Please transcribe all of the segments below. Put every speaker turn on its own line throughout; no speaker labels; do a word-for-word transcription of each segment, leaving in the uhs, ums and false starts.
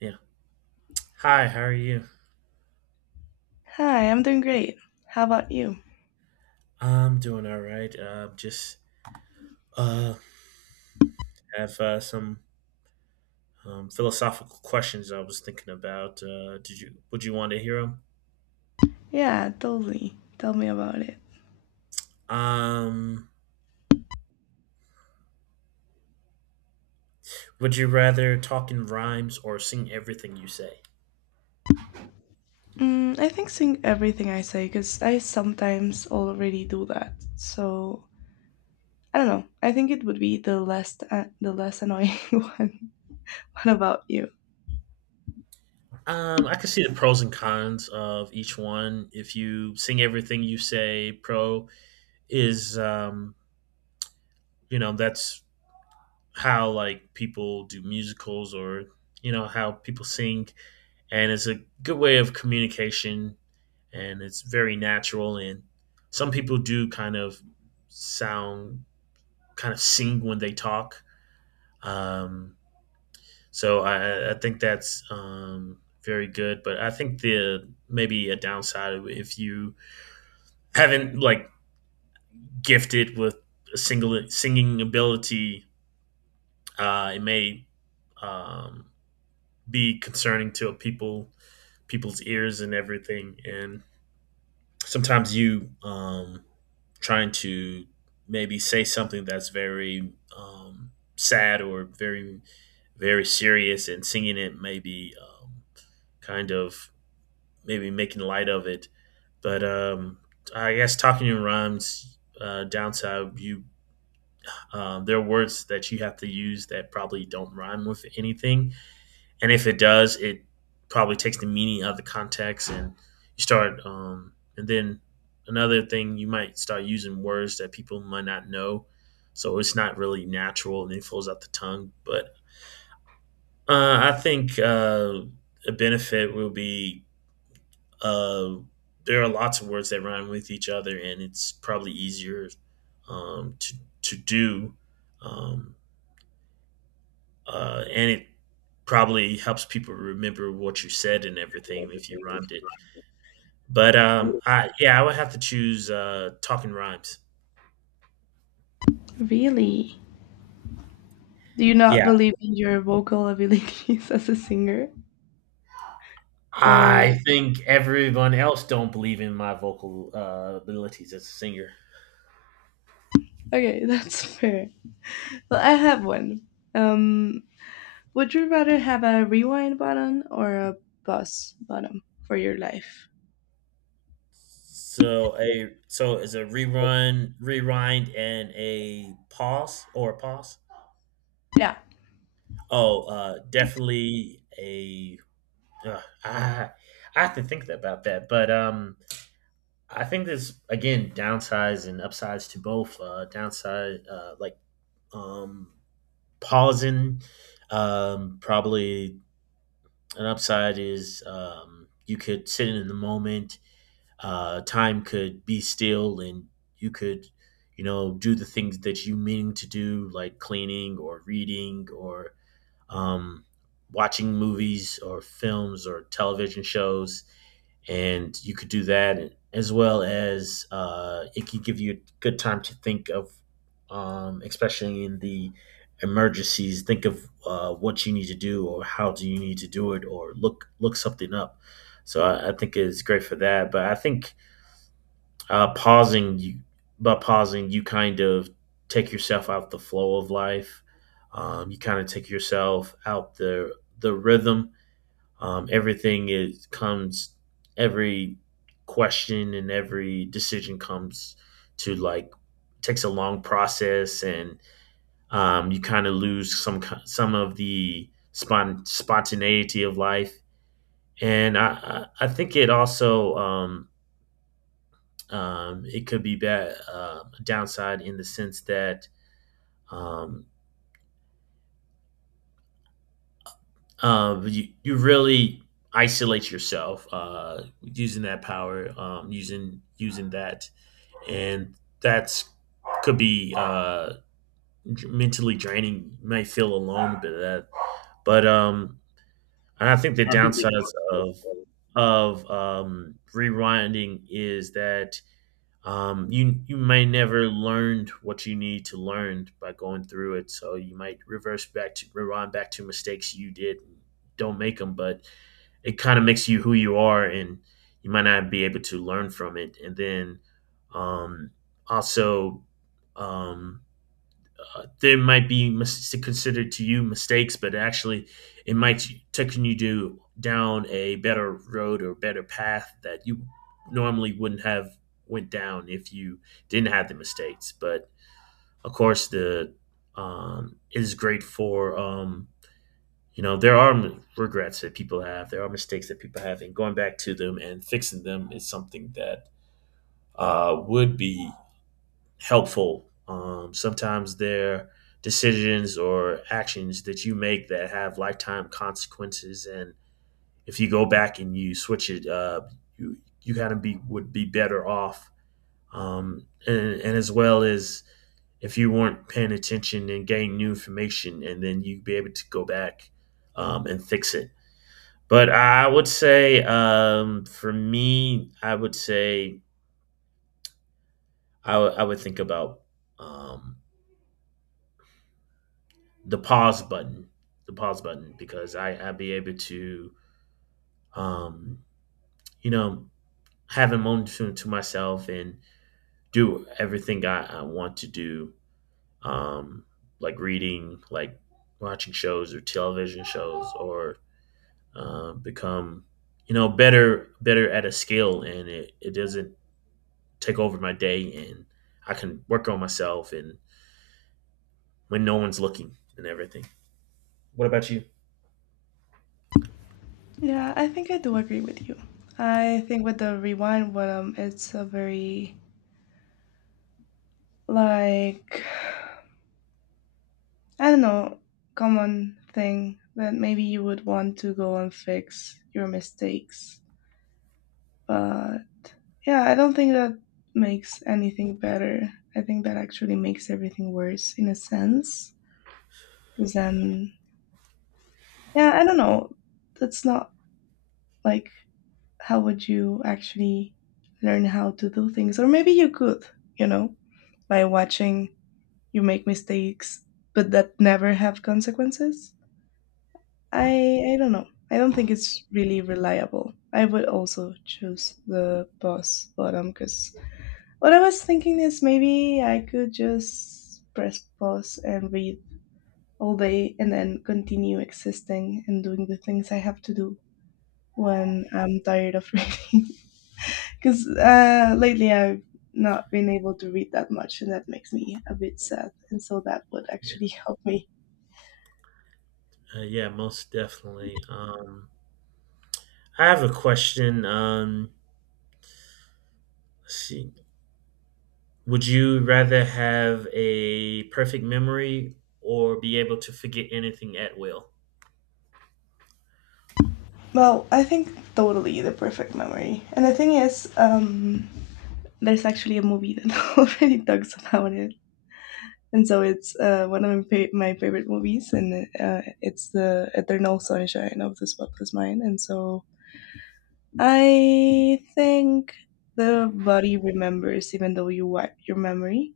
Yeah. Hi, how are you?
Hi, I'm doing great. How about you?
I'm doing all right. Uh, just uh, have uh, some um, philosophical questions I was thinking about. Uh, did you Would you want to hear them?
Yeah, totally. Tell me about it.
Um, would you rather talk in rhymes or sing everything you say?
Mm, I think saying everything I say, because I sometimes already do that. So I don't know. I think it would be the less uh, the less annoying one. What about you?
Um, I could see the pros and cons of each one. If you sing everything you say, pro is um, you know that's how like people do musicals or you know how people sing, and it's a good way of communication, and it's very natural, and some people do kind of sound kind of sing when they talk, um, so I, I think that's um, very good, but I think the maybe a downside of if you haven't like gifted with a single singing ability, uh, it may um, be concerning to people people's ears and everything, and sometimes you um, trying to maybe say something that's very um, sad or very very serious, and singing it maybe um, kind of maybe making light of it. But um, I guess talking in rhymes, uh, downside, you um, there are words that you have to use that probably don't rhyme with anything, and if it does, it probably takes the meaning out of the context, and you start. Um, and then another thing, you might start using words that people might not know, so it's not really natural, and it flows out the tongue. But uh, I think uh, a benefit will be uh, there are lots of words that rhyme with each other, and it's probably easier um, to to do. Um, uh, and it probably helps people remember what you said and everything if you rhymed it. But um, I yeah, I would have to choose uh, talking rhymes.
Really? Do you not
Yeah,
believe in your vocal abilities as a singer? Or
I think everyone else don't believe in my vocal uh, abilities as a singer.
okay, that's fair. Well, I have one. Um, would you rather have a rewind button or a pause button for your life?
So a so is a rerun, rewind, and a pause or a pause.
Yeah.
Oh, uh, definitely a. Uh, I I have to think about that, but um, I think there's again downsides and upsides to both. Uh, downside, uh, like um, pausing, um, probably an upside is um, you could sit in the moment. Uh, time could be still, and you could, you know, do the things that you mean to do, like cleaning or reading or um, watching movies or films or television shows, and you could do that as well as uh, it could give you a good time to think of, um, especially in the emergencies, think of uh, what you need to do or how do you need to do it or look look something up. So I, I think it's great for that. But I think uh, pausing you by pausing you kind of take yourself out the flow of life. Um, you kind of take yourself out the the rhythm um, everything is comes every question and every decision comes to like takes a long process, and um, you kind of lose some some of the spont spontaneity of life, and I, I I think it also um, um, it could be bad, uh, downside in the sense that um, uh, you, you really isolate yourself uh, using that power, um, using using that, and that's could be uh, mentally draining. You may feel alone a bit of that, but um, and I think the downsides of of um, rewinding is that um, you you may never learned what you need to learn by going through it. So you might reverse back to rewind back to mistakes you did, don't make them, but it kind of makes you who you are, and you might not be able to learn from it, and then um, also um, uh, there might be mis- considered to you mistakes, but actually it might take you to down a better road or better path that you normally wouldn't have went down if you didn't have the mistakes. But of course the um, it is great for um, you know there are regrets that people have, there are mistakes that people have, and going back to them and fixing them is something that uh, would be helpful. Um, sometimes there decisions or actions that you make that have lifetime consequences, and if you go back and you switch it, uh, you you kind of be would be better off, um, and, and as well as if you weren't paying attention and gain new information, and then you'd be able to go back um, and fix it. But I would say, um, for me, I would say I would I would think about um, the pause button, the pause button, because I I'd be able to, um, you know, have a moment to, to myself and do everything I, I want to do, um, like reading, like watching shows or television shows, or uh, become, you know, better better at a skill, and it, it doesn't take over my day, and I can work on myself and when no one's looking and everything. What about you?
Yeah, I think I do agree with you. I think with the rewind button, it's a very, like, I don't know, common thing that maybe you would want to go and fix your mistakes. But yeah, I don't think that makes anything better. I think that actually makes everything worse in a sense. Because then, yeah, I don't know. That's not like how would you actually learn how to do things? Or maybe you could, you know, by watching you make mistakes, but that never have consequences. I I don't know. I don't think it's really reliable. I would also choose the pause bottom because what I was thinking is maybe I could just press pause and read all day and then continue existing and doing the things I have to do when I'm tired of reading. Because uh, lately I've not been able to read that much, and that makes me a bit sad. And so that would
Yeah,
actually help me.
uh, yeah, most definitely. Um, I have a question. Um, let's see, would you rather have a perfect memory or be able to forget anything at will?
Well, I think totally the perfect memory. And the thing is, um, there's actually a movie that already talks about it. And so it's uh, one of my, fa- my favorite movies, and uh, it's the Eternal Sunshine of the Spotless Mind. And so I think the body remembers even though you wipe your memory.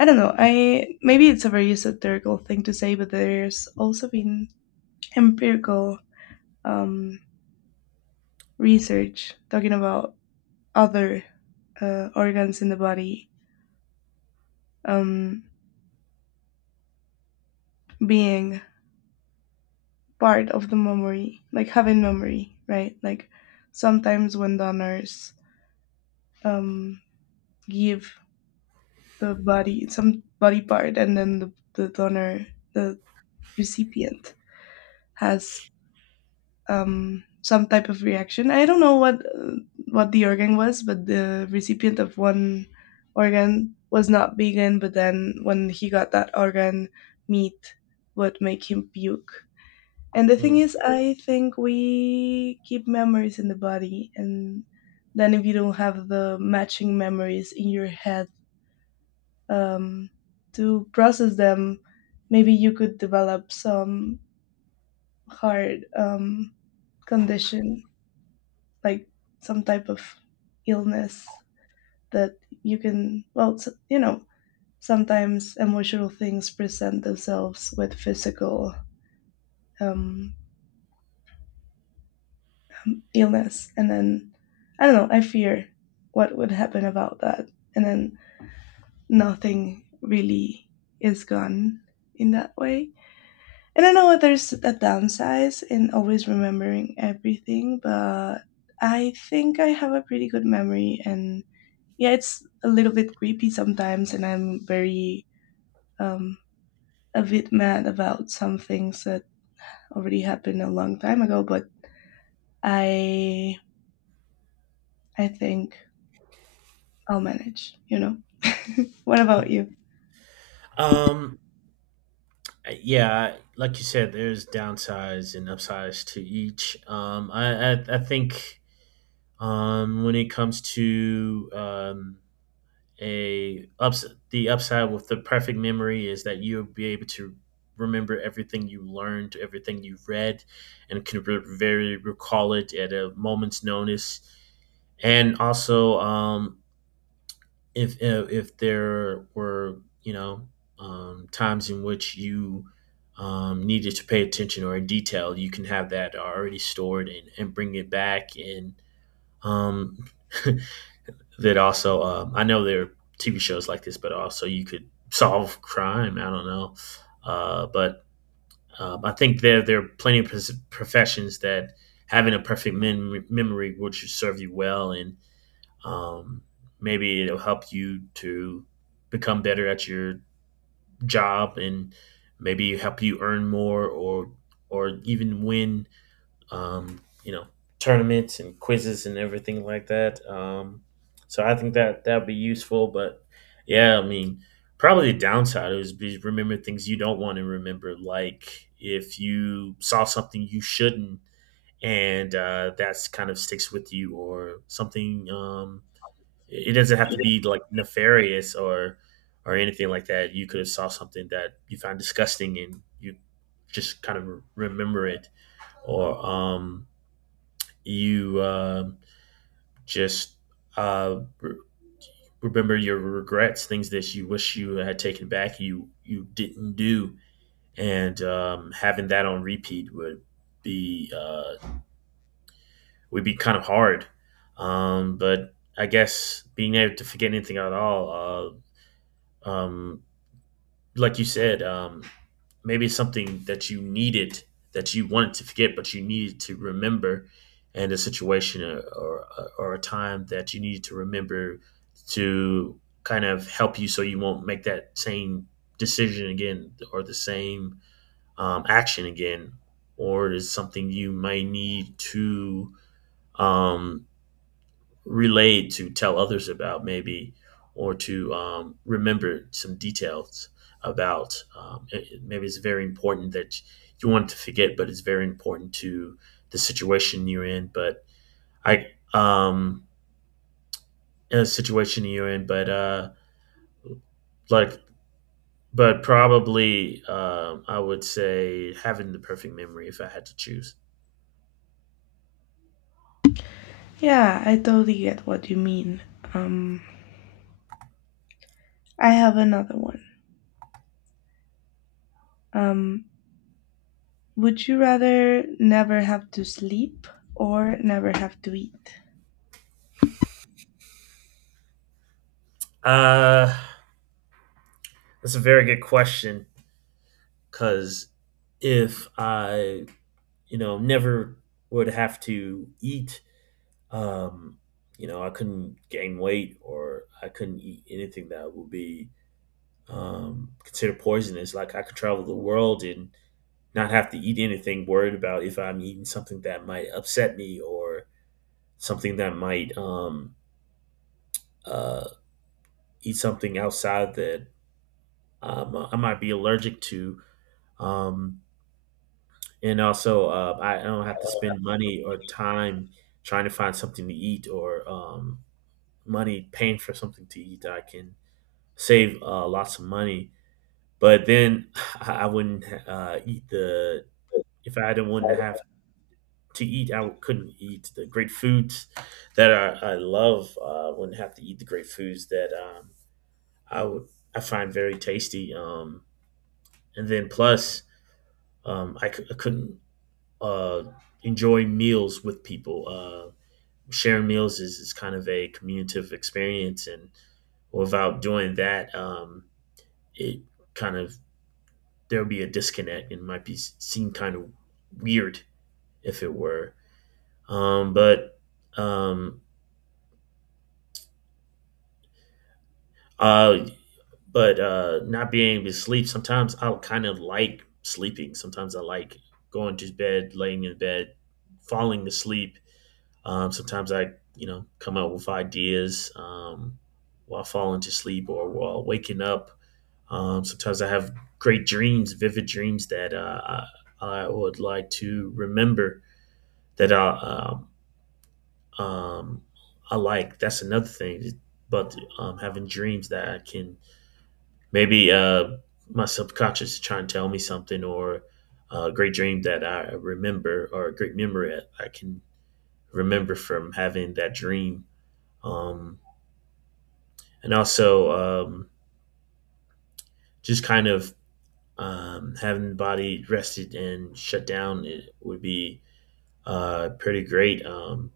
I don't know. I maybe it's a very esoterical thing to say, but there's also been empirical um, research talking about other uh, organs in the body, um, being part of the memory, like having memory, right? Like sometimes when donors um, give the body some body part, and then the, the donor, the recipient, has um, some type of reaction. I don't know what uh, what the organ was, but the recipient of one organ was not vegan. But then when he got that organ, meat would make him puke. And the thing
Mm.
is, I think we keep memories in the body, and then if you don't have the matching memories in your head, um, to process them, maybe you could develop some hard um, condition like some type of illness that you can, well, you know, sometimes emotional things present themselves with physical, um, um, illness. And then, I don't know, I fear what would happen about that. And then nothing really is gone in that way. And I know there's a downside in always remembering everything, but I think I have a pretty good memory and yeah, it's a little bit creepy sometimes, and I'm very um, a bit mad about some things that already happened a long time ago. But I I think I'll manage. You know. What about you?
Um, yeah, like you said, there's downsides and upsides to each. Um, I, I, I think um, when it comes to um, a ups the upside with the perfect memory is that you'll be able to remember everything you learned, everything you've read, and can re- very recall it at a moment's notice. And also, um, if uh, if there were you know um, times in which you um, needed to pay attention or in detail, you can have that already stored, and, and bring it back, and um, that also um, I know there are T V shows like this, but also you could solve crime. I don't know, uh, but um, I think there there are plenty of professions that having a perfect mem- memory will serve you well, and um, maybe it'll help you to become better at your job, and maybe help you earn more or or even win um, you know, tournaments and quizzes and everything like that. Um, so I think that that'd be useful. But yeah, I mean, probably the downside is be remember things you don't want to remember, like if you saw something you shouldn't, and uh, that's kind of sticks with you, or something. Um, it doesn't have to be like nefarious or or anything like that. You could have saw something that you found disgusting, and you just kind of remember it, or um you um just uh, re- remember your regrets, things that you wish you had taken back, you you didn't do, and um, having that on repeat would be uh, would be kind of hard. Um, but I guess being able to forget anything at all, uh, um, like you said, um, maybe something that you needed, that you wanted to forget but you needed to remember, and a situation or, or, or a time that you needed to remember to kind of help you so you won't make that same decision again or the same um, action again, or is something you may need to um, relay to tell others about, maybe, or to um, remember some details about um, it- maybe it's very important that you want to forget, but it's very important to the situation you're in. But I um in a situation you're in but uh like but probably um I would say having the perfect memory if I had to choose.
Yeah, I totally get what you mean. Um, I have another one. Um, would you rather never have to sleep or never have to eat?
uh that's a very good question, because if I, you know, never would have to eat. Um, you know, I couldn't gain weight, or I couldn't eat anything that would be um, considered poisonous. Like I could travel the world and not have to eat anything, worried about if I'm eating something that might upset me, or something that might um, uh, eat something outside that um, I might be allergic to. Um, and also, uh, I don't have to spend money or time trying to find something to eat or um, money paying for something to eat. I can save uh, lots of money, but then I wouldn't uh, eat the if I didn't want to have to eat. I couldn't eat the great foods that I, I love. I Uh, wouldn't have to eat the great foods that um, I would I find very tasty. Um, and then plus, um, I, c- I couldn't uh, enjoy meals with people. Uh, sharing meals is, is kind of a communicative experience, and without doing that, um, it kind of there would be a disconnect and might be seem kind of weird if it were. Um, but um, uh, but uh, not being able to sleep, sometimes I'll kind of like sleeping. Sometimes I like going to bed, laying in bed, falling asleep. Um, sometimes I, you know, come up with ideas um, while falling to sleep or while waking up. Um, sometimes I have great dreams, vivid dreams that uh, I, I would like to remember that I um, um, I like. That's another thing. But um, having dreams that I can maybe uh, my subconscious is trying to tell me something, or uh, a great dream that I remember, or a great memory I can remember from having that dream. Um, and also um, just kind of Um, having the body rested and shut down, it would be uh, pretty great. Um,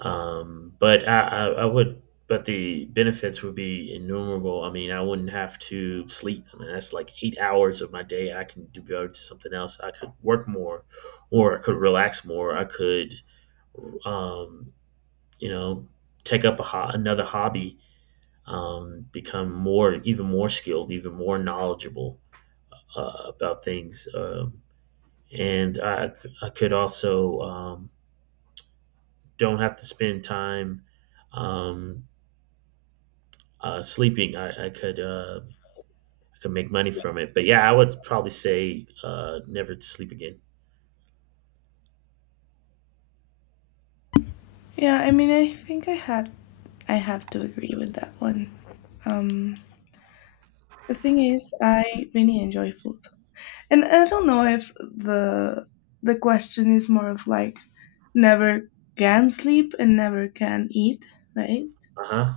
um, but I, I, I would, but the benefits would be innumerable. I mean, I wouldn't have to sleep. I mean, that's like eight hours of my day. I can devote to something else. I could work more, or I could relax more. I could, um, you know, take up a ho- another hobby, um, become more, even more skilled, even more knowledgeable uh, about things. Um, and I, I could also um, don't have to spend time um, uh, sleeping. I, I could uh, I could make money from it. But yeah, I would probably say uh, never to sleep again.
Yeah, I mean, I think I had I have to agree with that one. Um, The thing is, I really enjoy food, and I don't know if the the question is more of like never can sleep and never can eat, right?
Uh huh.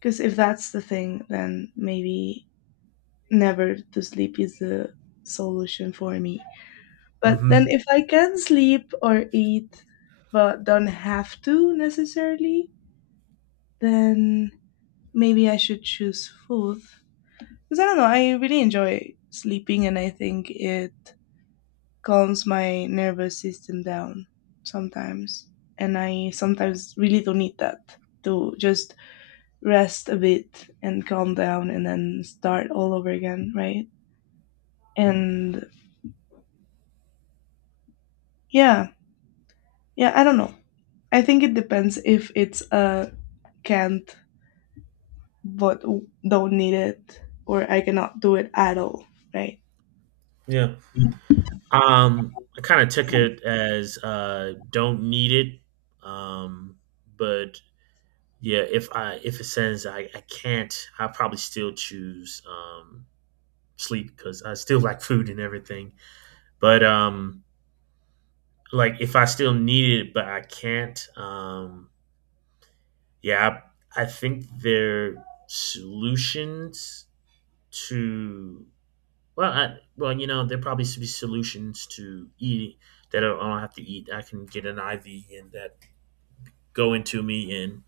Because if that's the thing, then maybe never to sleep is the solution for me. But
Mm-hmm.
then if I can sleep or eat, but don't have to necessarily, then maybe I should choose food because I don't know, I really enjoy sleeping and I think it calms my nervous system down sometimes. And I sometimes really don't need that to just rest a bit and calm down and then start all over again, right? And yeah, yeah, I don't know. I think it depends if it's a can't but don't need it or I cannot do it at all, right?
Yeah. Um, I kind of took it as uh, don't need it. Um, but yeah, if I if it says I, I can't, I probably still choose um, sleep because I still like food and everything. But um, like if I still need it, but I can't. Um, yeah, I, I think their solutions to well, I, well, you know, there probably should be solutions to eating that I don't have to eat. I can get an I V, and that go into me, and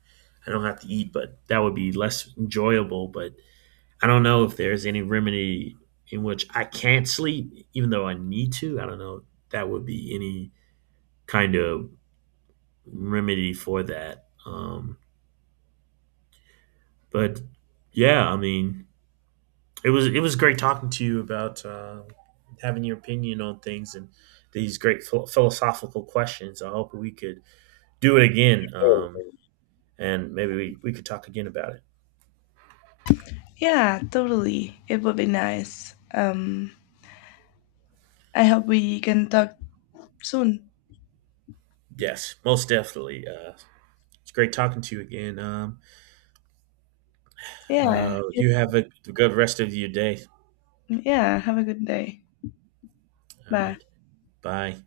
I don't have to eat, but that would be less enjoyable. But I don't know if there's any remedy in which I can't sleep, even though I need to. I don't know if that would be any kind of remedy for that. Um, but yeah, I mean, it was it was great talking to you about um having your opinion on things and these great phil- philosophical questions. I hope we could do it again, um, and maybe we, we could talk again about it.
Yeah, totally. It would be nice. Um, I hope we can talk soon.
Yes, most definitely. Uh, it's great talking to you again. Um,
Yeah,
uh,
you
you have a good rest of your day.
Yeah, have a good day.
All
Bye.
right, bye.